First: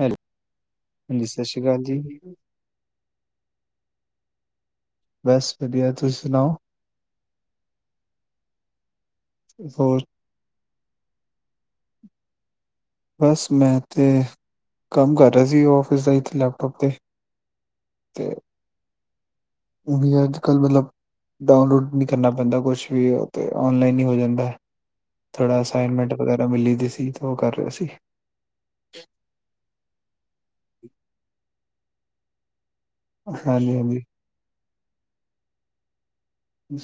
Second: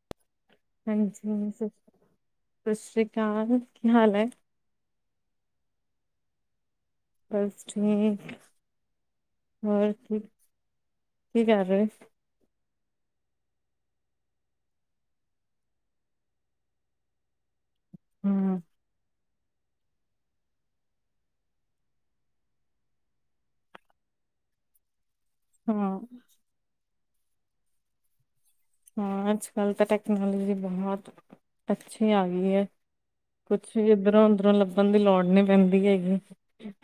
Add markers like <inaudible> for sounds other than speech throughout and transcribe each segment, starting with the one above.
Hello! ਹਾਂਜੀ ਸਾਸ੍ਰੀ ਕਾਲ ਜੀ ਸਸ਼੍ਰੀਕਾਲ, ਕੀ ਹਾਲ ਐ? ਬਸ ਵਧੀਆ, ਤੁਸੀਂ ਸੁਣਾਓ? ਬਸ ਠੀਕ! ਹੋਰ ਕੀ ਕੀ ਕਰ ਰੇ ਓ? ਬਸ ਮੈਂ ਤੇ ਕੰਮ ਕਰ ਰਿਆ ਸੀ ਓਫਿਸ ਦਾ ਇੱਥੇ ਲੈਪਟੋਪ ਤੇ। ਤੇ ਹੰ। ਵੀ ਅੱਜ ਕੱਲ੍ਹ ਮਲਬ ਡਾਊਨਲੋਡ ਨੀ ਕਰਨਾ ਪੈਂਦਾ ਕੁਛ ਵੀ, ਓ ਤੇ ਔਨਲਾਈਨ ਹੀ ਹੋ ਜਾਂਦੈ। ਥੋੜਾ ਹਾਂ, ਅਸਾਈਨਮੈਂਟ ਵਗੈਰਾ ਮਿਲੀ ਦੀ ਸੀ ਤੇ ਓ ਕਰ ਰਿਹਾ ਸੀ। ਹਾਂ ਅੱਜ ਕੱਲ ਤੇ ਟੈਕਨੋਲੋਜੀ ਬਹੁਤ ਅੱਛੀ ਆ ਗੀ ਐ। ਕੁਛ ਹਾਂਜੀ ਵੀ ਹਾਂਜੀ ਇੱਧਰੋਂ ਉਧਰੋਂ ਲੱਭਣ ਦੀ ਲੋੜ ਨੀ ਪੈਂਦੀ ਹੈਗੀ,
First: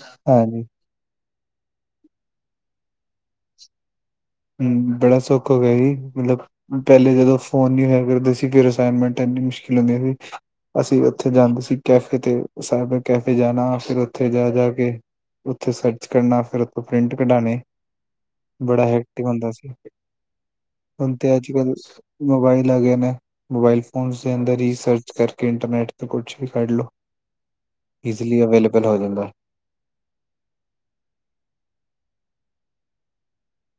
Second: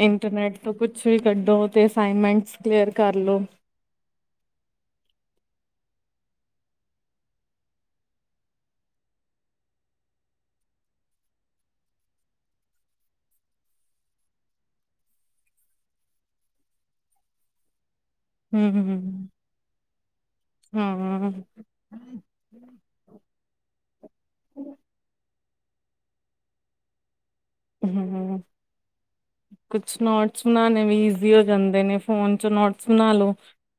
ਇੰਟਰਨੈਟ ਹਾਂਜੀ ਤੋਂ ਕੁਛ ਕੁਛ ਵੀ ਕੱਢੋ, ਤੇ ਅਸਾਈਨਮੈਂਟ ਕਲੀਅਰ ਕਰ ਲੋ। ਹੰ, ਬੜਾ ਸੌਖ ਹੋ ਗਿਆ ਜੀ ਮਲਬ ਪੈਲੇ ਜਦੋਂ ਫੋਨ ਨੀ ਹੋਇਆ ਕਰਦੇ ਸੀ ਫਿਰ ਅਸਾਈਨਮੈਂਟ ਇੰਨੀ ਮੁਸ਼ਕਿਲ ਹੁੰਦੇ ਸੀ। ਅਸੀਂ ਓਥੇ ਜਾਂਦੇ ਸੀ ਕੈਫੇ ਤੇ, ਸਾਈਬਰ ਕੈਫੇ ਜਾਣਾ ਫਿਰ ਓਥੇ ਜਾ-ਜਾ ਕੇ ਓਥੇ ਸਰਚ ਕਰਨਾ ਫਿਰ ਓਥੋਂ ਪ੍ਰਿੰਟ ਕਢਾਣੇ। ਬੜਾ ਹੰ-ਹੰ-ਹੰ। ਹੈਕਟਿਕ ਹੁੰਦਾ ਸੀ, ਹੁਣ ਤੇ ਅੱਜ ਕੱਲ ਮੋਬਾਈਲ ਆਗੇ ਨੇ। ਮੋਬਾਇਲ ਫੋਨਸ ਦੇ ਅੰਦਰ ਈ ਸਰਚ ਕਰਕੇ ਇੰਟਰਨੈਟ ਤੇ ਕੁਛ ਵੀ ਕੱਢ ਲੋ। ਅ ਹੰ। ਈਜ਼ਲੀ ਅਵੇਲੇਬਲ ਹੋ ਜਾਂਦਾ ਕੁਛ ਨੋਟਸ ਬਨਾਣੇ ਵੀ ਈਜ਼ੀ ਹੋ ਜਾਂਦੇ ਨੇ, ਫੋਨ 'ਚ ਨੋਟਸ ਬਣਾ ਲੋ।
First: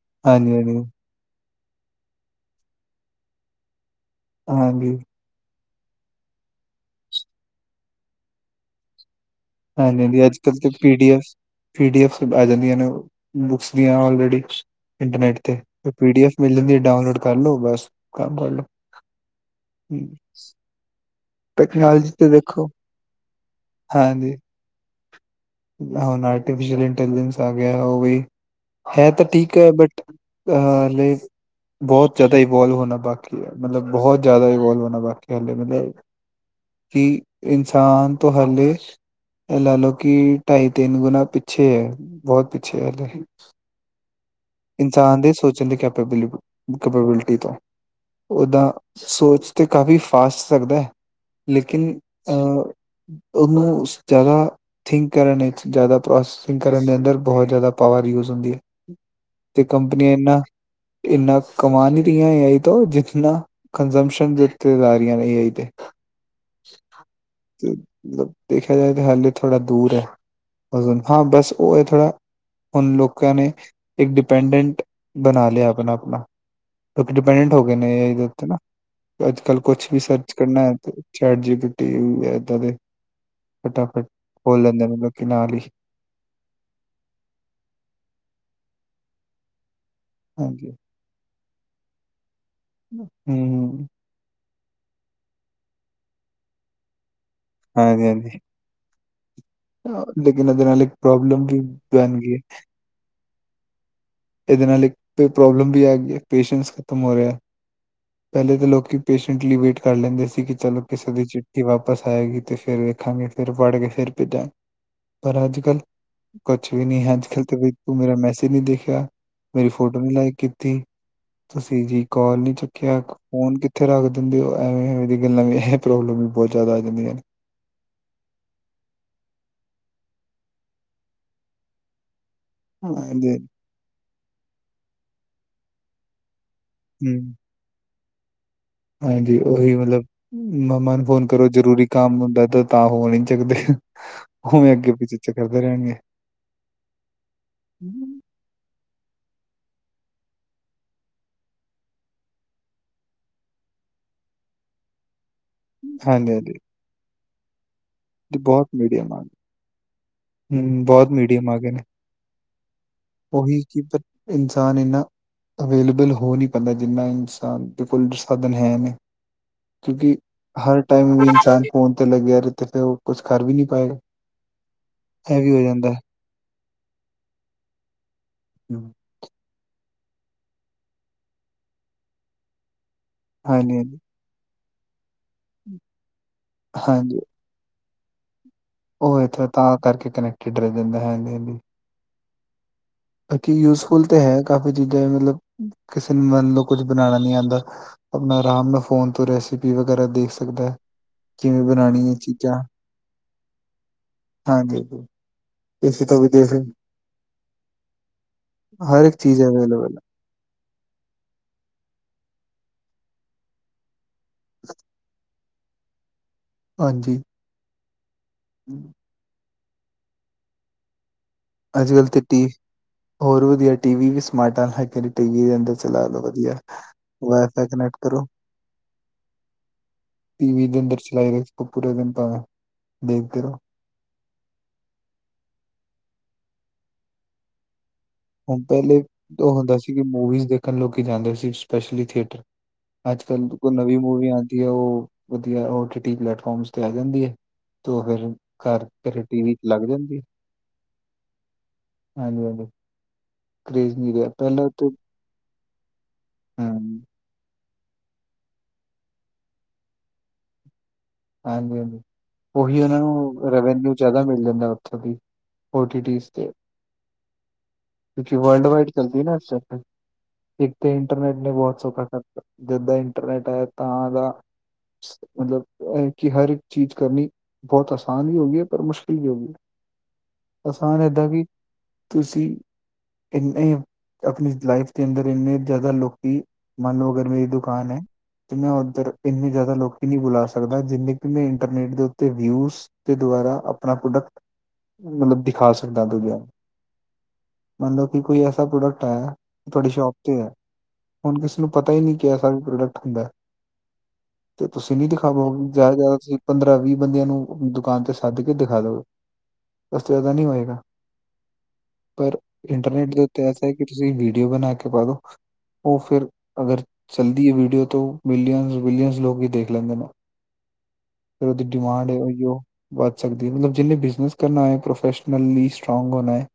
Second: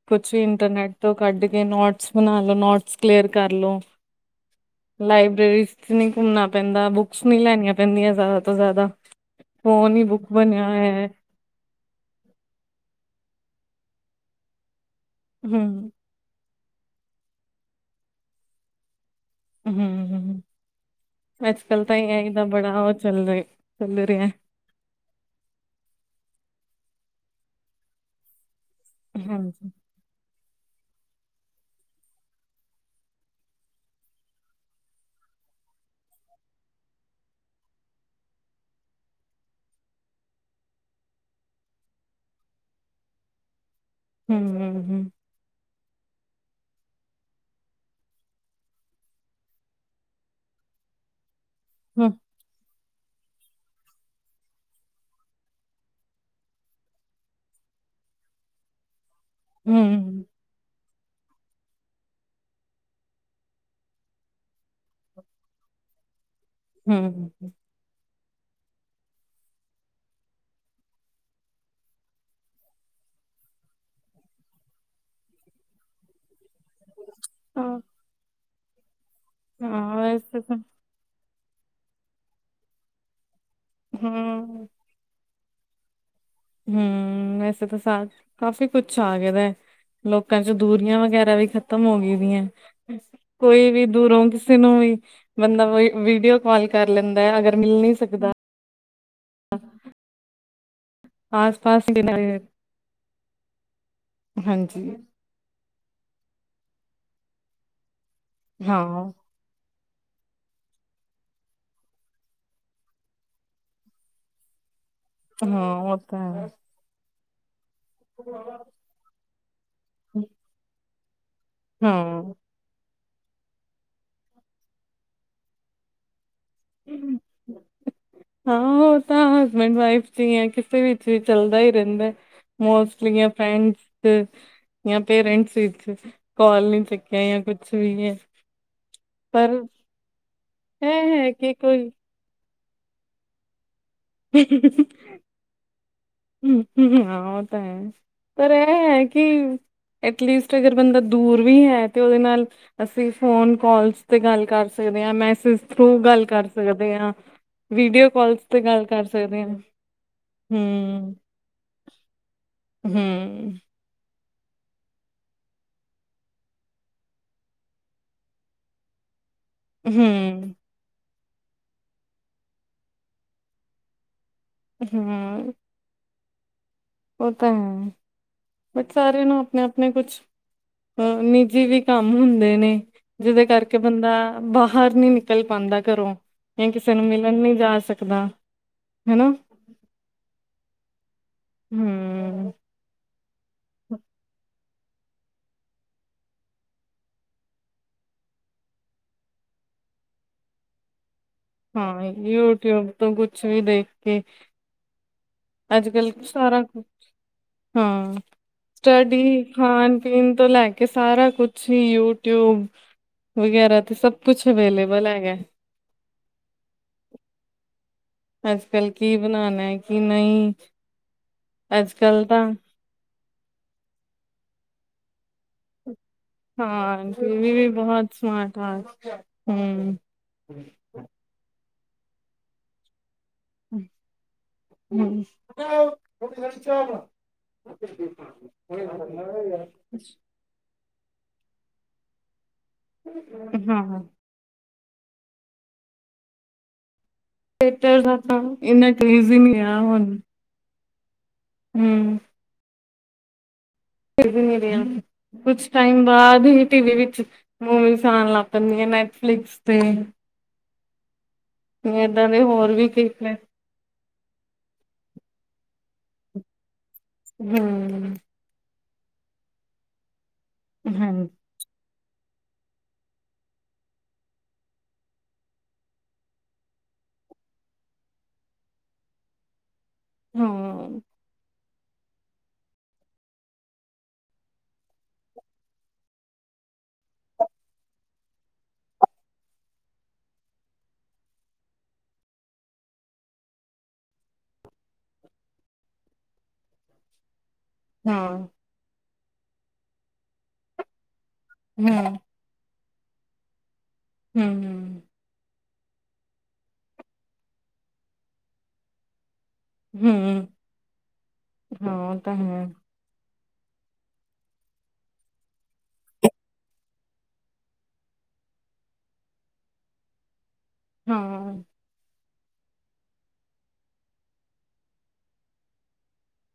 ਕੁਛ ਵੀ ਹਾਂਜੀ ਹਾਂਜੀ ਇੰਟਰਨੈੱਟ ਤੋਂ ਕੱਢ ਕੇ ਨੋਟਸ ਬਣਾ ਲੋ, ਨੋਟਸ ਕਲੀਅਰ ਕਰ ਲੋ। ਹਾਂਜੀ। ਲਾਇਬ੍ਰੇਰੀਜ਼ ਨਈਂ ਘੁੰਮਣਾ ਪੈਂਦਾ, ਬੁੱਕਸ ਨੀਂ ਲੈਣੀਆਂ ਪੈਂਦੀਆਂ ਜ਼ਿਆਦਾ ਤੋਂ ਜ਼ਿਆਦਾ। ਫੋਨ ਹੀ ਬੁੱਕ ਹਾਂਜੀ-ਹਾਂਜੀ, ਅੱਜ-ਕੱਲ੍ਹ ਬਣਿਆ ਤੇ ਹੋਇਆ ਪੀ ਹੈ D F P D F ਆ ਜਾਂਦੀਆਂ ਨੇ ਬੁਕਸ ਦੀਆਂ ਆਲਰੇਡੀ ਇੰਟਰਨੈਟ ਤੇ। ਹਮ ਪੀ ਡੀ ਐਫ ਮਿਲ ਜਾਂਦੀ ਏ, ਡਾਊਨਲੋਡ ਕਰ ਲੋ, ਬਸ ਕੰਮ ਕਰ ਲੋ। ਅੱਜ-ਕੱਲ ਤਾਂਈ ਟੈਕਨੋਲੋਜੀ ਐ ਤੇ ਇੱਦਾਂ ਦੇਖੋ ਬੜਾਓ ਚੱਲ ਰੇ, ਚੱਲ ਰੇ ਐਂ। ਆ ਹੁਣ ਆਰਟੀਫਿਸ਼ਅਲ ਇੰਟੈਲੀਜੈਂਸ ਆ ਗਿਆ ਓ ਵੀ, ਹੈ ਤਾਂ ਠੀਕ ਹਾਂਜੀ ਐ ਬਟ ਅ ਲ <unintelligible> ਬਹੁਤ ਜ਼ਿਆਦਾ ਇਵੋਲਵ ਹੋਣਾ ਬਾਕੀ ਹੈ। ਮਤਲਬ ਬਹੁਤ ਜ਼ਿਆਦਾ ਇਵੋਲਵ ਹੋਣਾ ਬਾਕੀ। ਹਾਲੇ ਮਤਲਬ ਕਿ ਇਨਸਾਨ ਤੋਂ ਹਾਲੇ, ਲਾ ਲਓ ਕਿ ਢਾਈ- ਤਿੰਨ ਗੁਣਾ ਪਿੱਛੇ ਹੈ। ਬਹੁਤ ਪਿੱਛੇ ਹਮ ਇਨਸਾਨ ਦੇ, ਸੋਚਣ ਦੀ ਕੈਪੇਬਲੀ ਕੈਪੇਬਿਲਿਟੀ ਤੋਂ, ਓਦਾਂ ਸੋਚ ਤਾਂ ਕਾਫੀ ਫਾਸਟ ਸਕਦਾ ਹੈ। ਲੇਕਿਨ ਹਮ ਅਹ, ਉਹਨੂੰ ਜ਼ਿਆਦਾ ਥਿੰਕ ਕਰਨ ਚ, ਜ਼ਿਆਦਾ ਪ੍ਰੋਸੈਸਿੰਗ ਕਰਨ ਦੇ ਅੰਦਰ ਬਹੁਤ ਜ਼ਿਆਦਾ ਪਾਵਰ ਯੂਜ ਹੁੰਦੀ ਹੈ। ਤੇ ਕੰਪਨੀਆਂ, ਹਮ ਇਨਾ-ਇਨਾ ਕਮਾਨਦੀਆ ਰਹੀਆਂ, ਏ ਆਈ ਤੋਂ ਜਿਨਾ। ਕੰਜੰਸ਼ਨ ਦੇ ਉਤੇ ਜਾ ਰਹੀਆਂ ਨੇ ਏਆਈ ਤੇ ਹਮ ਮਤਲਬ ਦੇਖਿਆ ਜਾਏ ਤਾਂ, ਹਾਲੇ ਥੋੜਾ ਦੂਰ ਹੈ। ਹਾਂ, ਬਸ ਓ ਏਥੇ ਹੈ। ਹੁਣ ਲੋਕਾਂ ਨੇ ਇੱਕ ਡਿਪੈਂਡੈਂਟ ਬਣਾ ਲਿਆ। ਆਪਣਾ- ਆਪਣਾ ਲੋਕ ਡਿਪੈਂਡੈਂਟ ਹੋ ਗਏ ਹਾਂ ਨੇ, ਇਹ ਉੱਤੇ ਨਾ ਅੱਜ ਕੱਲ ਕੁਛ ਹਾਂ ਵੀ ਸਰਚ ਵੈਸੇ ਤਾਂ ਕਰਨਾ ਹੈ ਤੇ ਚੈਟ ਜੀ ਪੀਟੀ ਹੈ, ਏਦਾਂ ਦੇ ਫਟਾਫਟ ਖੋਲ ਹਮ ਲੈਂਦੇ ਨੇ, ਮਤਲਬ ਕਿ ਨਾਲ ਹੀ ਹਮ, ਵੈਸੇ ਤਾਂ ਸ ਕਾਫ਼ੀ ਕੁੱਛ ਆ ਗਿਆ ਦਾ ਏ। ਲੋਕਾਂ ਚ, ਹਾਂਜੀ ਦੂਰੀਆਂ ਵਗੈਰਾ ਵੀ ਖ਼ਤਮ ਹੋ ਗਈਆਂ, ਕੋਈ ਵੀ ਹੂੰ ਦੂਰੋਂ ਕਿਸੇ ਨੂੰ ਵੀ ਬੰਦਾ ਵੀਡੀਓ ਕਾਲ ਕਰ ਲੈਂਦਾ ਹੈ, ਅਗਰ ਮਿਲ ਨੀ ਸਕਦਾ। ਹਾਂਜੀ-ਹਾਂਜੀ ਲੇਕਿਨ ਇਹਦੇ ਨਾਲ ਇੱਕ ਪ੍ਰੋਬਲਮ ਆਸ ਕੀ ਪਾਸ ਹੀ ਨੇ। ਕਹਿ ਗੇ। ਇਹਦੇ ਨਾਲ ਹਾਂਜੀ ਇੱਕ ਪ੍ਰੋਬਲਮ ਵੀ ਆ ਗਈ ਹ। ਪੇਸ਼ੈਂਸ ਖਤਮ ਹੋ ਰਿਹਾ। ਪਹਿਲੇ ਤਾਂ ਹਾਂ ਲੋਕੀ ਪੇਸ਼ੈਸ-ਤ ਟਲੀ ਵੇਟ ਕਰ ਲੈਂਦੇ ਸੀ। ਕਿ ਚਲੋ ਕਿਸੇ ਦੀ ਚਿੱਠੀ ਵਾਪਸ ਆਏਗੀ, ਤੇ ਫੇਰ ਵੇਖਾਂਗੇ। ਫਿਰ ਪੜ੍ਹ ਕੇ ਫਿਰ ਭੇਜਾਂਗੇ। ਪਰ ਅੱਜ -ਕੱਲ੍ਹ ਹਾਂ ਉਹ ਤਾਂ ਹੈ ਕੁਛ ਵੀ ਨਹੀਂ ਅੱਜ-ਕੱਲ ਤੇ, ਤੂੰ ਮੇਰਾ ਮੈਸੇਜ ਨਈ ਦੇਖਿਆ, ਮੇਰੀ ਫੋਟੋ ਨੀ ਲਾਈਕ ਕੀਤੀ ਤੁਸੀਂ ਜੀ, ਹਾਂ ਕੋਲ ਨੀ ਚੁੱਕਿਆ। ਫੋਨ ਕਿੱਥੇ ਰੱਖ ਦਿੰਦੇ ਹੋ। ਐਵੇਂ- ਐਵੇਂ ਦੀ ਗੱਲਾਂ ਵੀ ਪ੍ਰੋਬਲਮ ਵੀ ਬਹੁਤ ਜ਼ਿਆਦਾ ਆ ਜਾਂਦੀਆਂ। ਹਾਂ। ਉਹ ਤਾਂ ਹਸਬੈਂਡ ਵਾਈਫ ਚ, ਹੀ ਯਾ ਕਿਸੇ ਵਿੱਚ ਵੀ ਚੱਲਦਾ ਹੀ ਰਹਿੰਦਾ। ਮੋਸਟਲੀ ਜਾਂ ਹਾਂਜੀ ਫਰੈਂਡਸ ਚ, ਜਾਂ ਪੇਰੈਂਟਸ ਵਿੱਚ ਕੋਲ ਹੂੰ, ਕਿਆ ਕੁੱਛ ਵੀ ਹੈ। ਹਾਂਜੀ, ਪਰ ਉਹੀ ਮਤਲਬ ਮਮਾ ਨੂੰ ਇਹ ਫੋਨ ਹੈ ਕਰੋ, ਕਿ ਜਰੂਰੀ ਕੋਈ ਕੰਮ ਹੁੰਦਾ ਤੋਂ ਤਾਂ ਫ਼ੋਨ ਨੀ ਚਕਦੇ। ਹ ਹ ਹਾਂ ਉਹ ਤਾਂ ਹੈ। ਪਰ ਇਹ ਹੈ। ਕਿ ਐਟਲੀਸਟ ਅਗਰ ਬੰਦਾ ਦੂਰ ਵੀ ਹੈ, ਤੇ ਉਹਦੇ ਨਾਲ ਅਸੀਂ ਫੋਨ ਕਾਲਸ ਤੇ ਗੱਲ ਕਰ ਸਕਦੇ ਹਾ। ਮੈਸਜ ਥਰੂ ਗੱਲ ਕਰ ਹਾਂਜੀ-ਹਾਂਜੀ ਸਕਦੇ ਹਾਂ। ਵੀਡੀਓ ਕੋਲਸ ਤੋਂ ਬਹੁਤ ਗੱਲ ਕਰ ਮੀਡੀਅਮ ਆ ਗਏ। ਸਕਦੇ ਹਾਂ। ਹੂੰ ਬਹੁਤ ਹਮ ਮੀਡੀਅਮ ਆ ਗਏ ਨੇ ਉਹੀ ਕਿ ਇਨਸਾਨ ਇਨਾ ਅਵੇਲੇਬਲ ਹੋ ਨਹੀਂ ਪੈਂਦਾ, ਜਿੰਨਾ ਇਨਸਾਨ ਦੇ ਕੋਲ ਸਾਧਨ ਹੈ। ਨੇ ਕਿਉਂਕਿ ਹੂੰ, ਹਰ ਟਾਈਮ ਵੀ ਇਨਸਾਨ ਫੋਨ ਤੇ ਲੱਗਿਆ ਰਹੇ, ਤੇ ਫਿਰ ਉਹ ਕੁਛ ਕਰ ਵੀ ਨੀ ਪਾਏਗਾ। ਇਹ ਵੀ ਹਮ ਹੋ ਜਾਂਦਾ ਉਹ ਤਾਂ ਹੈ, ਹਾਂਜੀ-ਹਾਂਜੀ। ਬਟ ਸਾਰਿਆਂ ਨੂੰ ਆਪਣੇ-ਆਪਣੇ ਕੁਛ ਅ ਨਿੱਜੀ ਵੀ ਕੰਮ ਹੁੰਦੇ ਨੇ। ਜਿਹਦੇ ਹਾਂਜੀ ਕਰਕੇ ਹਾਂਜੀ ਬੰਦਾ ਬਾਹਰ ਨੀ ਨਿਕਲ ਪਾਉਂਦਾ ਘਰੋਂ, ਜਾਂ ਕਿਸੇ ਨੂੰ ਹਾਂਜੀ ਮਿਲਣ ਨਈ ਜਾ ਸਕਦਾ। ਉਹ ਹਨਾ ਇੱਥੇ ਤਾਂ ਕਰਕੇ ਕਨੈਕਟਿਡ ਰਹਿ ਜਾਂਦੇ ਹੈਗੇ ਵੀ ਹਮ ਬਾਕੀ ਯੂਜਫੁਲ ਤੇ ਹੈ। ਕਾਫ਼ੀ ਚੀਜ਼ਾਂ ਮਤਲਬ, ਕਿਸੇ ਨੂੰ ਮੰਨ ਲਓ। ਕੁਝ ਬਣਾਉਣਾ ਨੀ ਆਉਂਦਾ। ਅਪਣਾ ਆਰਾਮ ਨਾਲ ਫ਼ੋਨ ਤੋਂ ਰੈਸਪੀ ਵਗੈਰਾ ਦੇਖ ਸਕਦਾ ਹੈ। ਕਿਵੇਂ ਹਾਂ ਬਣਾਣੀ ਹੈ ਚੀਜ਼ਾਂ ਯੂਟਿਊਬ ਤੋਂ ਕੁਛ ਵੀ ਹਾਂਜੀ ਅੱਜ ਇਸੇ -ਕੱਲ ਤੋਂ ਵੀ ਦੇਖ ਸਾਰਾ ਕੁਛ ਹਾਂ, ਹਰ ਇੱਕ ਚੀਜ਼ ਸਟਡੀ ਅਵੇਲੇਬਲ ਖਾਣ ਹੈ ਪੀਣ ਤੋਂ ਲੈਕੇ ਕਿ ਸਾਰਾ ਕੁਛ ਹੀ ਯੂਟਿਊਬ ਵਗੈਰਾ ਤੇ ਸਭ ਕੁਛ ਅਵੇਲੇਬਲ ਹੈਗਾ। ਹਾਂਜੀ। ਅੱਜ ਕੱਲ੍ਹ ਕੀ ਬਣਾਉਣਾ, ਕਿ ਨਹੀਂ। ਅੱਜ ਕੱਲ ਤੋਂ ਟੀਵੀ ਹੋਰ ਵਧੀਆ ਟੀਵੀ ਵੀ ਸਮਾਰਟ ਹੈਗੇ ਨੇ, ਟੀਵੀ ਅੰਦਰ ਚਲਾ ਕੇ ਦੇ ਹਾਂ ਟੀ -ਵੀ ਬਹੁਤ ਸਮਾਰਟ ਆ ਹਮ। ਟੀ ਵੀ ਦੇ ਅੰਦਰ ਚਲਾਈ ਰਹੇ ਸੀ। ਪੂਰੇ ਦਿਨ ਭਾਵੇਂ ਦੇਖਦੇ ਰਹੋ। <unintelligible> ਹੁਣ ਪਹਿਲੇ ਉਹ ਹੁੰਦਾ ਸੀ, ਕਿ ਮੂਵੀਜ਼ ਦੇਖਣ ਲੋਕ ਜਾਂਦੇ ਸੀ ਸਪੈਸ਼ਲੀ ਥੀਏਟਰ। ਅੱਜ-ਕਲ ਨਵੀਂ ਹਾਂ ਮੂਵੀ ਆਉਂਦੀ ਹੈ, ਉਹ ਵਧੀਆ ਟੀ ਟੀ ਪਲੈਟਫਾਰਮ ਤੇ ਆ ਜਾਂਦੀ ਹੈ। ਤੇ ਥੀਏਟਰ ਔਹ ਦਾ ਫੇਰ ਤਾਂ ਘਰ ਇੰਨਾ ਘਰੇ ਕਰੇਜ਼ ਹੀ ਟੀ ਨਹੀਂ ਵੀ ਚ ਰਿਹਾ ਲੱਗ ਹੁਣ ਜਾਂਦੀ ਆ। ਹੂੰ ਹਾਂਜੀ, ਹਾਂਜੀ। ਕਰੇਜ਼ ਨਹੀਂ ਫਿਰ ਰਿਹਾ ਵੀ ਪਹਿਲਾਂ ਮਿਲਿਆ, ਤਾਂ ਕੁਛ ਟਾਈਮ ਬਾਅਦ ਹੀ ਟੀਵੀ ਹਮ ਵਿੱਚ ਮੂਵੀਸ ਆਣਾ ਲਾਗ ਪੈਂਦੀ ਆ, ਨੈਟਫਲਿਕਸ ਤੇ। ਹਾਂਜੀ, ਹਾਂਜੀ ਏਦਾਂ ਦੇ ਹੋਰ ਉਹੀ ਵੀ ਉਹਨਾਂ ਕਈ ਪਲੈ ਨੂੰ ਰੈਵਨਿਊ ਜ਼ਿਆਦਾ ਮਿਲ ਜਾਂਦਾ ਉੱਥੋਂ ਦੀ ਓਟੀਟੀਸ ਤੇ। ਹਮ। ਕਿਉਂਕਿ ਵਰਲਡ ਵਾਈਡ ਚੱਲਦੀ ਨਾ ਇਸ ਕਾਰਕੇ, ਇੱਕ ਤਾਂ ਹਾਂ ਇੰਟਰਨਟ ਬਹੁਤ ਸੋਖਾ ਕਰ ਜਿੱਦਾਂ ਇੰਟਰਨੈਟ ਆਇਆ, ਤਾਂ ਦਾ ਮਤਲਬ ਔਹ ਹੈ ਕਿ ਹਰ ਇੱਕ ਚੀਜ਼ ਕਰਨੀ ਬਹੁਤ ਆਸਾਨ ਵੀ ਹੋ ਗਈ ਹੈ, ਪਰ ਮੁਸ਼ਕਿਲ ਵੀ ਹੋ ਗਈ। ਹਾਂ ਆਸਾਨ ਏਦਾਂ ਵੀ, ਤੁਸੀਂ ਇਨੇ ਆਪਣੀ ਲਾਈਫ ਦੇ ਅੰਦਰ ਇੰਨੇ ਜ਼ਿਆਦਾ ਲੋਕੀ, ਮੰਨ ਲੋ ਅਗਰ ਮੇਰੀ ਦੁਕਾਨ ਹੈ। ਤੇ ਮੈਂ ਔਧਰ ਇੰਨੇ ਜ਼ਿਆਦਾ, ਲੋਕ ਵੀ ਨਹੀਂ ਬੁਲਾ ਸਕ ਕਦਾ, ਜਿੰਨੇ ਕਿ ਮੈਂ ਇੰਟਰਨੈਟ ਦੇ ਉੱਤੇ ਵਿਊਸ ਦੇ ਦੁਆਰਾ ਆਪਣਾ ਪ੍ਰੋਡਕਟ ਮਤਲਬ ਦਿਖਾ ਸਕਦਾ ਦੂਜਿਆਂ ਨੂੰ। ਮੰਨਲਓ ਕਿ ਕੋਈ ਹਾਂ ਐਸਾ ਪ੍ਰੋਡਕਟ ਹੈ ਤੁਹਾਡੀ ਸ਼ੋਪ ਤੇ ਹੈ, ਹੁਣ ਕਿਸ ਉਹਨੂੰ ਪਤਾ ਹੀ ਹੂੰ ਨਹੀਂ, ਕਿ ਏਸਾ ਵੀ ਪ੍ਰੋਡਕਟ ਹੁੰਦਾ ਹੈ। ਹਮ ਤੁਸੀਂ ਨਹੀਂ ਦੇਖਾ ਤਾ ਹੁਣ ਜ਼ਿਆਦਾ ਤੁਸੀਂ, ਪੰਦਰਾਂ ਵੀਹ ਬੰਦਿਆਂ ਨੂੰ ਦੁਕਾਨ ਤੇ ਸੱਦ ਕੇ ਦਿਖਾ ਦਵੋ। ਉਸ ਤੋ ਜ਼ਿਆਦਾ ਨਹੀਂ ਹੂੰ ਹੋਏਗਾ, ਹਾਂ ਉਹ ਤਾਂ ਪਰ ਹੈ ਇੰਟਰਨੈਟ ਦੇ ਉੱਤੇ ਐਸ ਕਿ ਤੁਸੀਂ ਵੀਡੀਓ ਬਣਾ ਕੇ ਪਾ ਦੋ ਉਹ ਫਿਰ ਅਗਰ ਚੱਲਦੀ ਹੈ ਵੀਡੀਓ, ਤਾਂ ਬਿਲੀਅਨ ਵਿਲੀਅਨਸ ਲੋਕ ਹੀ ਦੇਖ ਲੈਂਦੇ ਨਾ। ਜੋ ਹਾਂ ਉਹਦੀ ਡਿਮਾਂਡ ਉਹੀਓ ਵੱਧ ਸਕਦੀ ਹੈ, ਮਤਲਬ, ਜਿੰਨੇ ਬਿਜਨਸ ਕਰਨਾ ਹੈ ਪ੍ਰੋਫੈਸ਼ਨਲੀ ਸਟਰਾਂਗ ਹੋਣਾ ਹੈ।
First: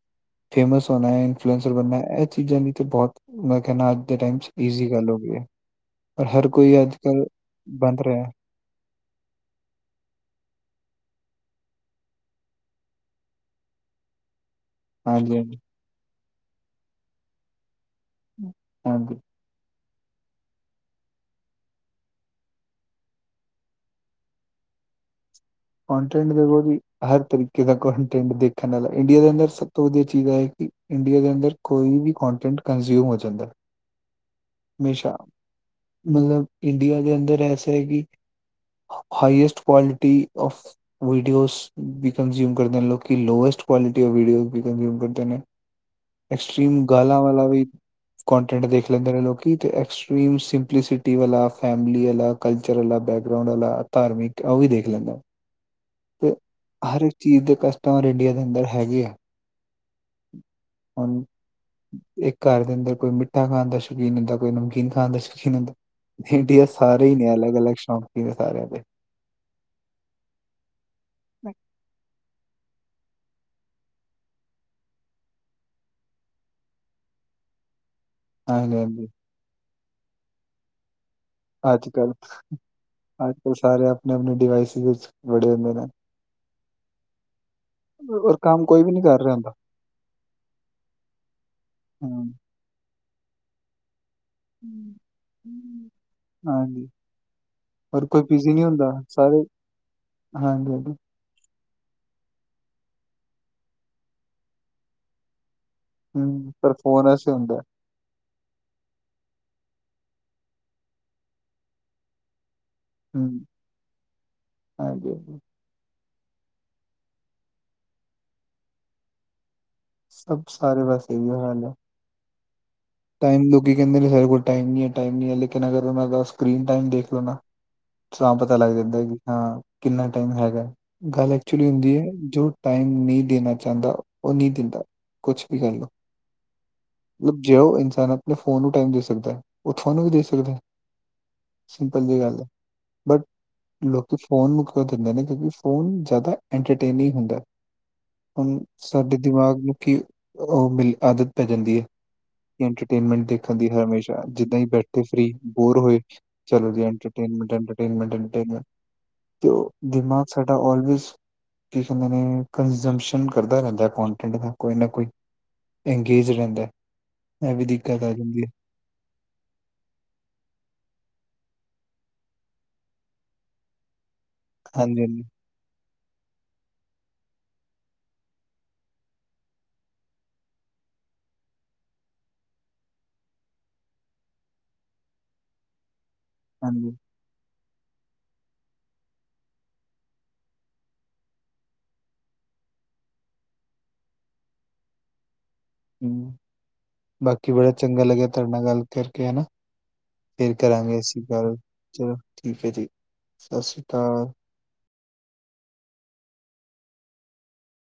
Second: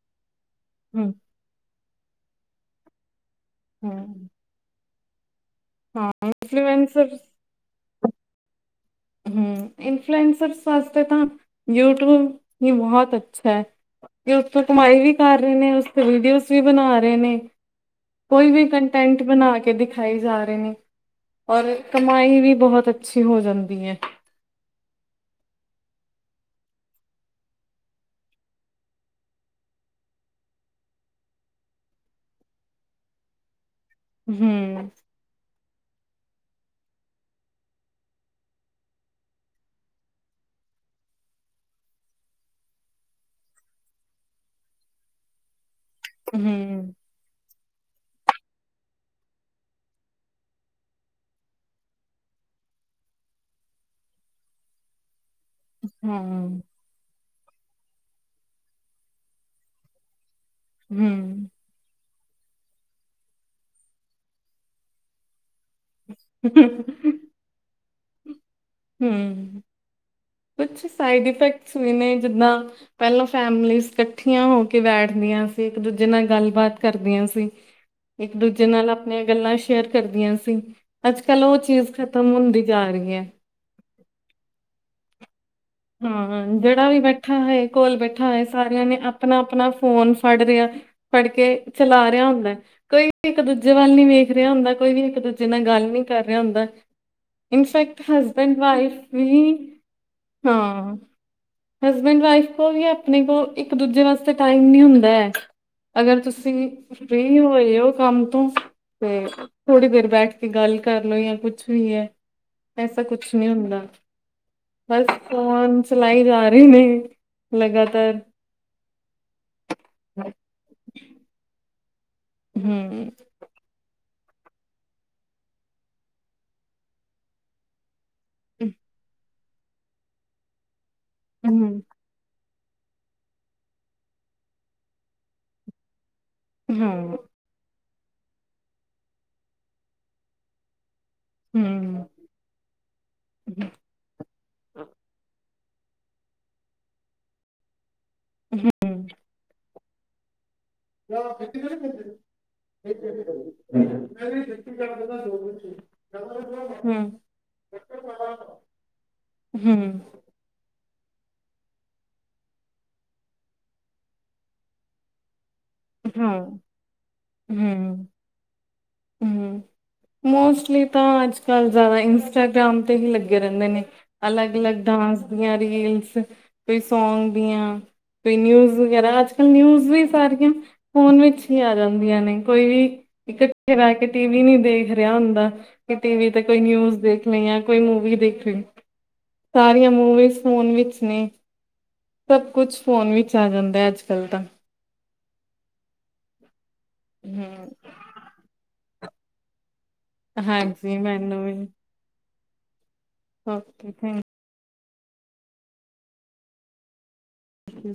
ਫੇਮਸ ਹੋਣਾ, ਹੂੰ ਇਨਫੂਲੈਂਸਰ ਬਣਨਾ ਇਹ ਚੀਜ਼ਾਂ ਨੇ ਤੇ ਬਹੁਤ, ਮੈਂ ਕਹਿਣਾ ਅੱਜ ਹੂੰ ਦੇ ਟਾਈਮ ਚ ਈਜ਼ੀ ਗੱਲ ਹੋ ਗਈ ਹੈ, ਹਾਂ ਪਰ ਹਰ ਕੋਈ ਅੱਜ-ਕੱਲ੍ਹ ਬੰਦ ਰਿਹਾ ਏ। ਹਮ, ਇਨਫਲੂਐਂਸਰ ਵਾਜਤੇ ਤਾ ਯੂਟੀਊਬ ਵੀ ਬਹੁਤ ਅੱਛਾ ਹੈ। ਤੇ ਉਥੋਂ ਕਮਾਈ ਵੀ ਹਾਂਜੀ ਕਰ ਰਹੇ ਹਾਂਜੀ ਨੇ, ਉਸ ਤੇ ਵੀਡੀਓਜ਼ ਵੀ ਬਣਾ ਰਹੇ ਨੇ। ਕੋਈ ਵੀ ਹਾਂਜੀ ਕੰਟੈਂਟ ਬਣਾ ਕੇ ਦਿਖ ਦਿਖਾਈ ਜਾ ਰਹੇ ਨੇ, ਔਰ ਕਮਾਈ ਵੀ ਬਹੁਤ ਅੱਛੀ ਹੋ ਜਾਂਦੀ ਹੈ। ਕੋਂਟੈਂਟ ਦੇਖੋ ਵੀ ਹਰ ਤਰੀਕੇ ਦਾ ਕੋਂਟੈਂਟ ਦੇਖਣ ਵਾਲਾ ਇੰਡੀਆ ਦੇ ਅੰਦਰ, ਸਭ ਤੋਂ ਵਧੀਆ ਚੀਜ਼ ਹੈ ਕਿ, ਇੰਡੀਆਂ, ਦੇ ਅੰਦਰ ਕੋਈ ਵੀ ਕੋਂਟੈਂਟ ਕੰਨਜ਼ਿਊਮ ਹੋ ਜਾਂਦਾ‌ ਹੂੰ ਹਮੇਸ਼ਾ ਮਤਲਬ ਇੰਡੀਆ ਦੇ ਅੰਦਰ ਐਸਾ ਹੈ। ਕਿ ਹਾਈਐਸਟ, ਕੁਆਾਲਿਟੀ, ਔਫ ਵੀਡੀਓਜ਼ ਵੀ ਕੰਜਊਮ ਕਰਦੇ ਲੋਐਸਟ ਕੁਆਲਿਟੀ ਕਰਦੇ ਵੀਡੀਓ ਵੀ ਕੰਜਊਮ ਕਰਦੇ ਨੇ <unintelligible> ਐਕਸਟ੍ਰਰੀਮ, ਗਾਲਾਂ ਵਾਲਾ ਵੀ, ਕੋਂਟੈਂਟ ਦੇਖ ਲੈਂਦੇ ਨੇ ਲੋਕ। ਕੀ ਤੇ ਐਕਸਟ੍ਰੀਮ, ਸਿੰਪਲੀਸਿਟੀ ਵਾਲਾ, ਫੈਮਲੀ ਵਾਲਾ, ਕਲਚਰ ਵਾਲਾ, ਬੈਕਗਰਾਾਊਂਡ ਵਾਲਾ, ਧਾਰਮਿਕ, ਉਹ ਵੀ ਦੇਖ ਲੈਂਦਾ। ਹਾਂ ਤੇ ਹਰ ਇੱਕ ਚੀਜ਼ ਦੇ ਕਸਟਮਰ ਇੰਡੀਆ ਦੇ ਅੰਦਰ ਹੈਗੇ ਆ। ਹੁਣ, ਇੱਕ ਘਰ ਦੇ ਅੰਦਰ ਕੋਈ, ਮਿੱਠਾ ਖਾਣ ਦਾ ਸ਼ੌਕੀਨ ਹੁੰਦਾ, ਕੋਈ ਨਮਕੀਨ ਖਾਣ ਦਾ ਸ਼ੌਕੀਨ ਹੁੰਦਾ। ਇੰਡੀਆ ਸਾਰੇ ਹੀ ਨੇ ਅਲੱਗ ਅਲੱਗ ਸ਼ੌਕ ਹੀ ਨੇ ਸਾਰਿਆਂ ਦੇ ਹੂੰ ਕੁਛ ਸਾਈਡ ਇਫੈਕਟਸ ਵੀ ਨੇ ਜਿੱਦਾਂ ਪਹਿਲਾਂ ਫੈਮਲੀਜ਼ ਇਕੱਠੀਆਂ ਹੋ ਕੇ ਬੈਠਦੀਆਂ ਸੀ ਇੱਕ ਦੂਜੇ ਨਾਲ ਗੱਲਬਾਤ ਕਰਦੀਆਂ ਸੀ ਇੱਕ ਦੂਜੇ ਹਾਂਜੀ ਨਾਲ ਹਾਂਜੀ ਆਪਣੀਆਂ ਗੱਲਾਂ ਸ਼ੇਅਰ ਕਰਦੀਆਂ ਸੀ ਅੱਜ ਕਲ ਉਹ ਚੀਜ਼ ਖ਼ਤਮ ਹੁੰਦੀ ਜਾ ਰਹੀ ਹੈ ਉਹ ਸਾਰੇ ਆਪਣੇ ਆਪਣੇ ਡਿਵਾਈਸਿਸ ਵਿੱਚ ਵੜੇ ਹੁੰਦੇ ਨੇ ਹਾਂ ਜਿਹੜਾ ਵੀ ਬੈਠਾ ਹੈ ਕੋਲ ਬੈਠਾ ਹੈ ਸਾਰੀਆਂ ਨੇ ਆਪਣਾ ਹੁੰਦਾ ਆਪਣਾ ਫੋਨ ਫੜ ਰਿਹਾ ਫੜ ਕੇ ਚਲਾ ਹਾਂ। ਰਿਹਾ ਹੁੰਦਾ ਕੋਈ ਇੱਕ ਦੂਜੇ ਵੱਲ ਨੀ ਵੇਖ ਰਿਹਾ ਹੁੰਦਾ ਕੋਈ ਹੂੰ, ਵੀ ਇੱਕ ਦੂਜੇ ਨਾਲ ਗੱਲ ਹੂੰ। ਨੀ ਕਰ ਰਿਹਾ ਹੁੰਦਾ ਹਾਂਜੀ, ਇਨਫੈਕਟ ਔਰ ਕੋਈ ਬਿਜ਼ੀ ਹਸਬੈਂਡ ਨਹੀਂ ਹੁੰਦਾ ਵਾਈਫ ਵੀ ਸਾਰੇ ਹਾਂਜੀ, ਹਾਂਜੀ ਹਾਂ ਹਸਬੈਂਡ ਵਾਈਫ ਕੋਲ ਵੀ ਆਪਣੇ ਕੋਲ ਇੱਕ ਦੂਜੇ ਵਾਸਤੇ ਟਾਈਮ ਨੀ ਹੁੰਦਾ ਐ ਅਗਰ ਹੂੰ, ਤੁਸੀਂ ਪਰ ਫੋਨ ਐਸੇ ਫਰੀ ਹੁੰਦਾ ਹੋਏ ਹੋ ਕੰਮ ਤੇ ਥੋੜੀ ਦੇਰ ਬੈਠ ਕੇ ਗੱਲ ਕਰਲੋ ਜਾਂ ਕੁਛ ਵੀ ਹੈ ਐਸਾ ਕੁਛ ਹੂੰ, ਨਹੀਂ ਹੁੰਦਾ ਬਸ ਹਾਂਜੀ, ਹਾਂਜੀ ਫੋਨ ਚਲਾਏ ਜਾ ਰਹੇ ਨੇ ਲਗਾਤਾਰ ਸਭ ਸਾਰੇ ਬਸ ਇਹਿਓ ਹਾਲ ਏ ਹੂੰ ਟਾਈਮ ਲੋਕੀ ਕਹਿੰਦੇ ਨੇ ਸਾਡੇ ਕੋਲ ਟਾਈਮ ਨਈ ਹੈ ਸਾਡੇ ਕੋਲ ਟਾਈਮ ਨਹੀਂ ਹੈ ਲੇਕਿਨ ਅਗਰ ਉਹਨਾਂ ਦਾ ਸਕਰੀਨ ਟਾਈਮ ਦੇਖ ਲਓ ਨਾ। ਸਾਫ ਪਤਾ ਲੱਗ ਜਾਂਦਾ ਕਿ ਹਾਂ ਕਿੰਨਾ ਟਾਈਮ ਹੈਗਾ ਗੱਲ ਐਕਚੁਲੀ ਹਮ ਹੁੰਦੀ ਹੈ ਜੋ ਟਾਈਮ ਨਹੀਂ ਦੇਣਾ ਚਾਹੁੰਦਾ ਉਹ ਨਹੀਂ ਦਿੰਦਾ ਕੁਛ ਵੀ ਕਰ ਲਓ ਹਾਂ ਉਹ ਇਨਸਾਨ ਆਪਣੇ ਫੋਨ ਨੂੰ ਟਾਈਮ ਦੇ ਸਕਦਾ ਹੈ ਉਹ ਥੁਹਾਨੂੰ ਵੀ ਦੇ ਸਕਦਾ ਹੂੰ ਸਿੰਪਲ ਜਿਹੀ ਗੱਲ ਆ ਬਟ ਲੋਕੀ ਫੋਨ ਨੂੰ ਕਿਉ ਦਿੰਦੇ ਨੇ ਕਿਉਂਕਿ ਫੋਨ ਜ਼ਿਆਦਾ ਐਂਟਰਟੇਨਿੰਗ ਹੁੰਦਾ ਹੁਣ ਹਮ ਹਮ ਸਾਡੇ ਦਿਮਾਗ ਨੂੰ ਕੀ ਉਹ ਮਿਲ ਹ ਖੇਤੀ <unintelligible> ਇੰਟਰਟੇਨਮੈਂਟ ਦੇਖਣ ਦੀ ਹਮੇਸ਼ਾ ਜਿੱਦਾਂ ਹੀ ਬੈਠੇ ਫਰੀ ਬੋਰ ਹੋਏ ਚੱਲੋ ਜੀ ਹਮ ਐਂਟਰਟੇਨਮੈਂਟ ਐਂਟਰਟੇਨਮੈਂਟ ਤੇ ਦਿਮਾਗ ਸਾਡਾ ਆਲਵੇਜ ਕੀ ਕਹਿੰਦੇ ਨੇ ਕੰਜਮਸ਼ਨ ਕਰਦਾ ਰਹਿੰਦਾ ਕੋਂਟੈਂਟ ਦਾ ਕੋਈ ਨਾ ਕੋਈ ਇੰਗੇਜ ਹਮ ਰਹਿੰਦਾ ਇਹ ਵੀ ਦਿੱਕਤ ਆ ਜਾਂਦੀ ਹੈ ਹੂੰ ਮੋਸਟਲੀ ਤਾਂ ਅੱਜ-ਕੱਲ੍ਹ ਜਾਦਾ ਇੰਸਟਾਗ੍ਰਾਮ ਤੇ ਹੀ ਲੱਗੇ ਰੈੰਦੇ ਨੇ। ਅਲੱਗ-ਅਲੱਗ ਹਾਂਜੀ ਡਾਂਸ ਹਾਂਜੀ ਦੀਆਂ ਰੀਲਸ ਕੋਈ ਸੌਗ ਦੀਆਂ ਕੋਈ ਨਿਊਜ ਵਗੈਰਾ ਅੱਜ-ਕਲ ਨਿਊਜ ਵੀ ਸਾਰੀਆਂ ਫੋਨ ਵਿੱਚ ਹੀ ਆ ਜਾਂਦੀਆਂ ਨੇ ਕੋਈ ਵੀ ਇਕੱਠੇ ਬੈ ਕੇ ਟੀ ਵੀ ਨੀ ਦੇਖ ਰੇਹਾ ਹੁੰਦਾ ਵੀ ਟੀਵੀ ਤੇ ਕੋਈ ਹਾਂਜੀ ਨਿਊਜ਼ ਦੇਖ ਣੀ ਆ ਕੋਈ ਮੂਵੀ ਦੇਖਣੀ ਸਾਰੀਆਂ ਮੂਵੀਜ਼ ਫੋਨ ਵਿੱਚ ਨੇ। ਸਭ ਕੁਛ ਫੋਨ ਵਿੱਚ ਆ ਜਾਂਦਾ ਅੱਜ-ਕੱਲ ਤਾਂ। ਹੂੰ ਬਾਕੀ ਬੜਾ ਹੂੰ ਚੰਗਾ ਲੱਗਿਆ ਤੁਆਡੇ ਨਾਲ ਗੱਲ ਕਰਕੇ ਐ ਨਾ। ਫਿਰ ਕਰਾਂਗੇ ਹਾਂਜੀ ਅਸੀਂ ਮੈਨੂੰ ਗੱਲ ਵੀ ਚਲੋ ਠੀਕ ਐ ਜੀ ਸਾਸ ਸ੍ਰੀ ਓਕੇ ਥੈਂਕ ਕਾਲ। ਯੂ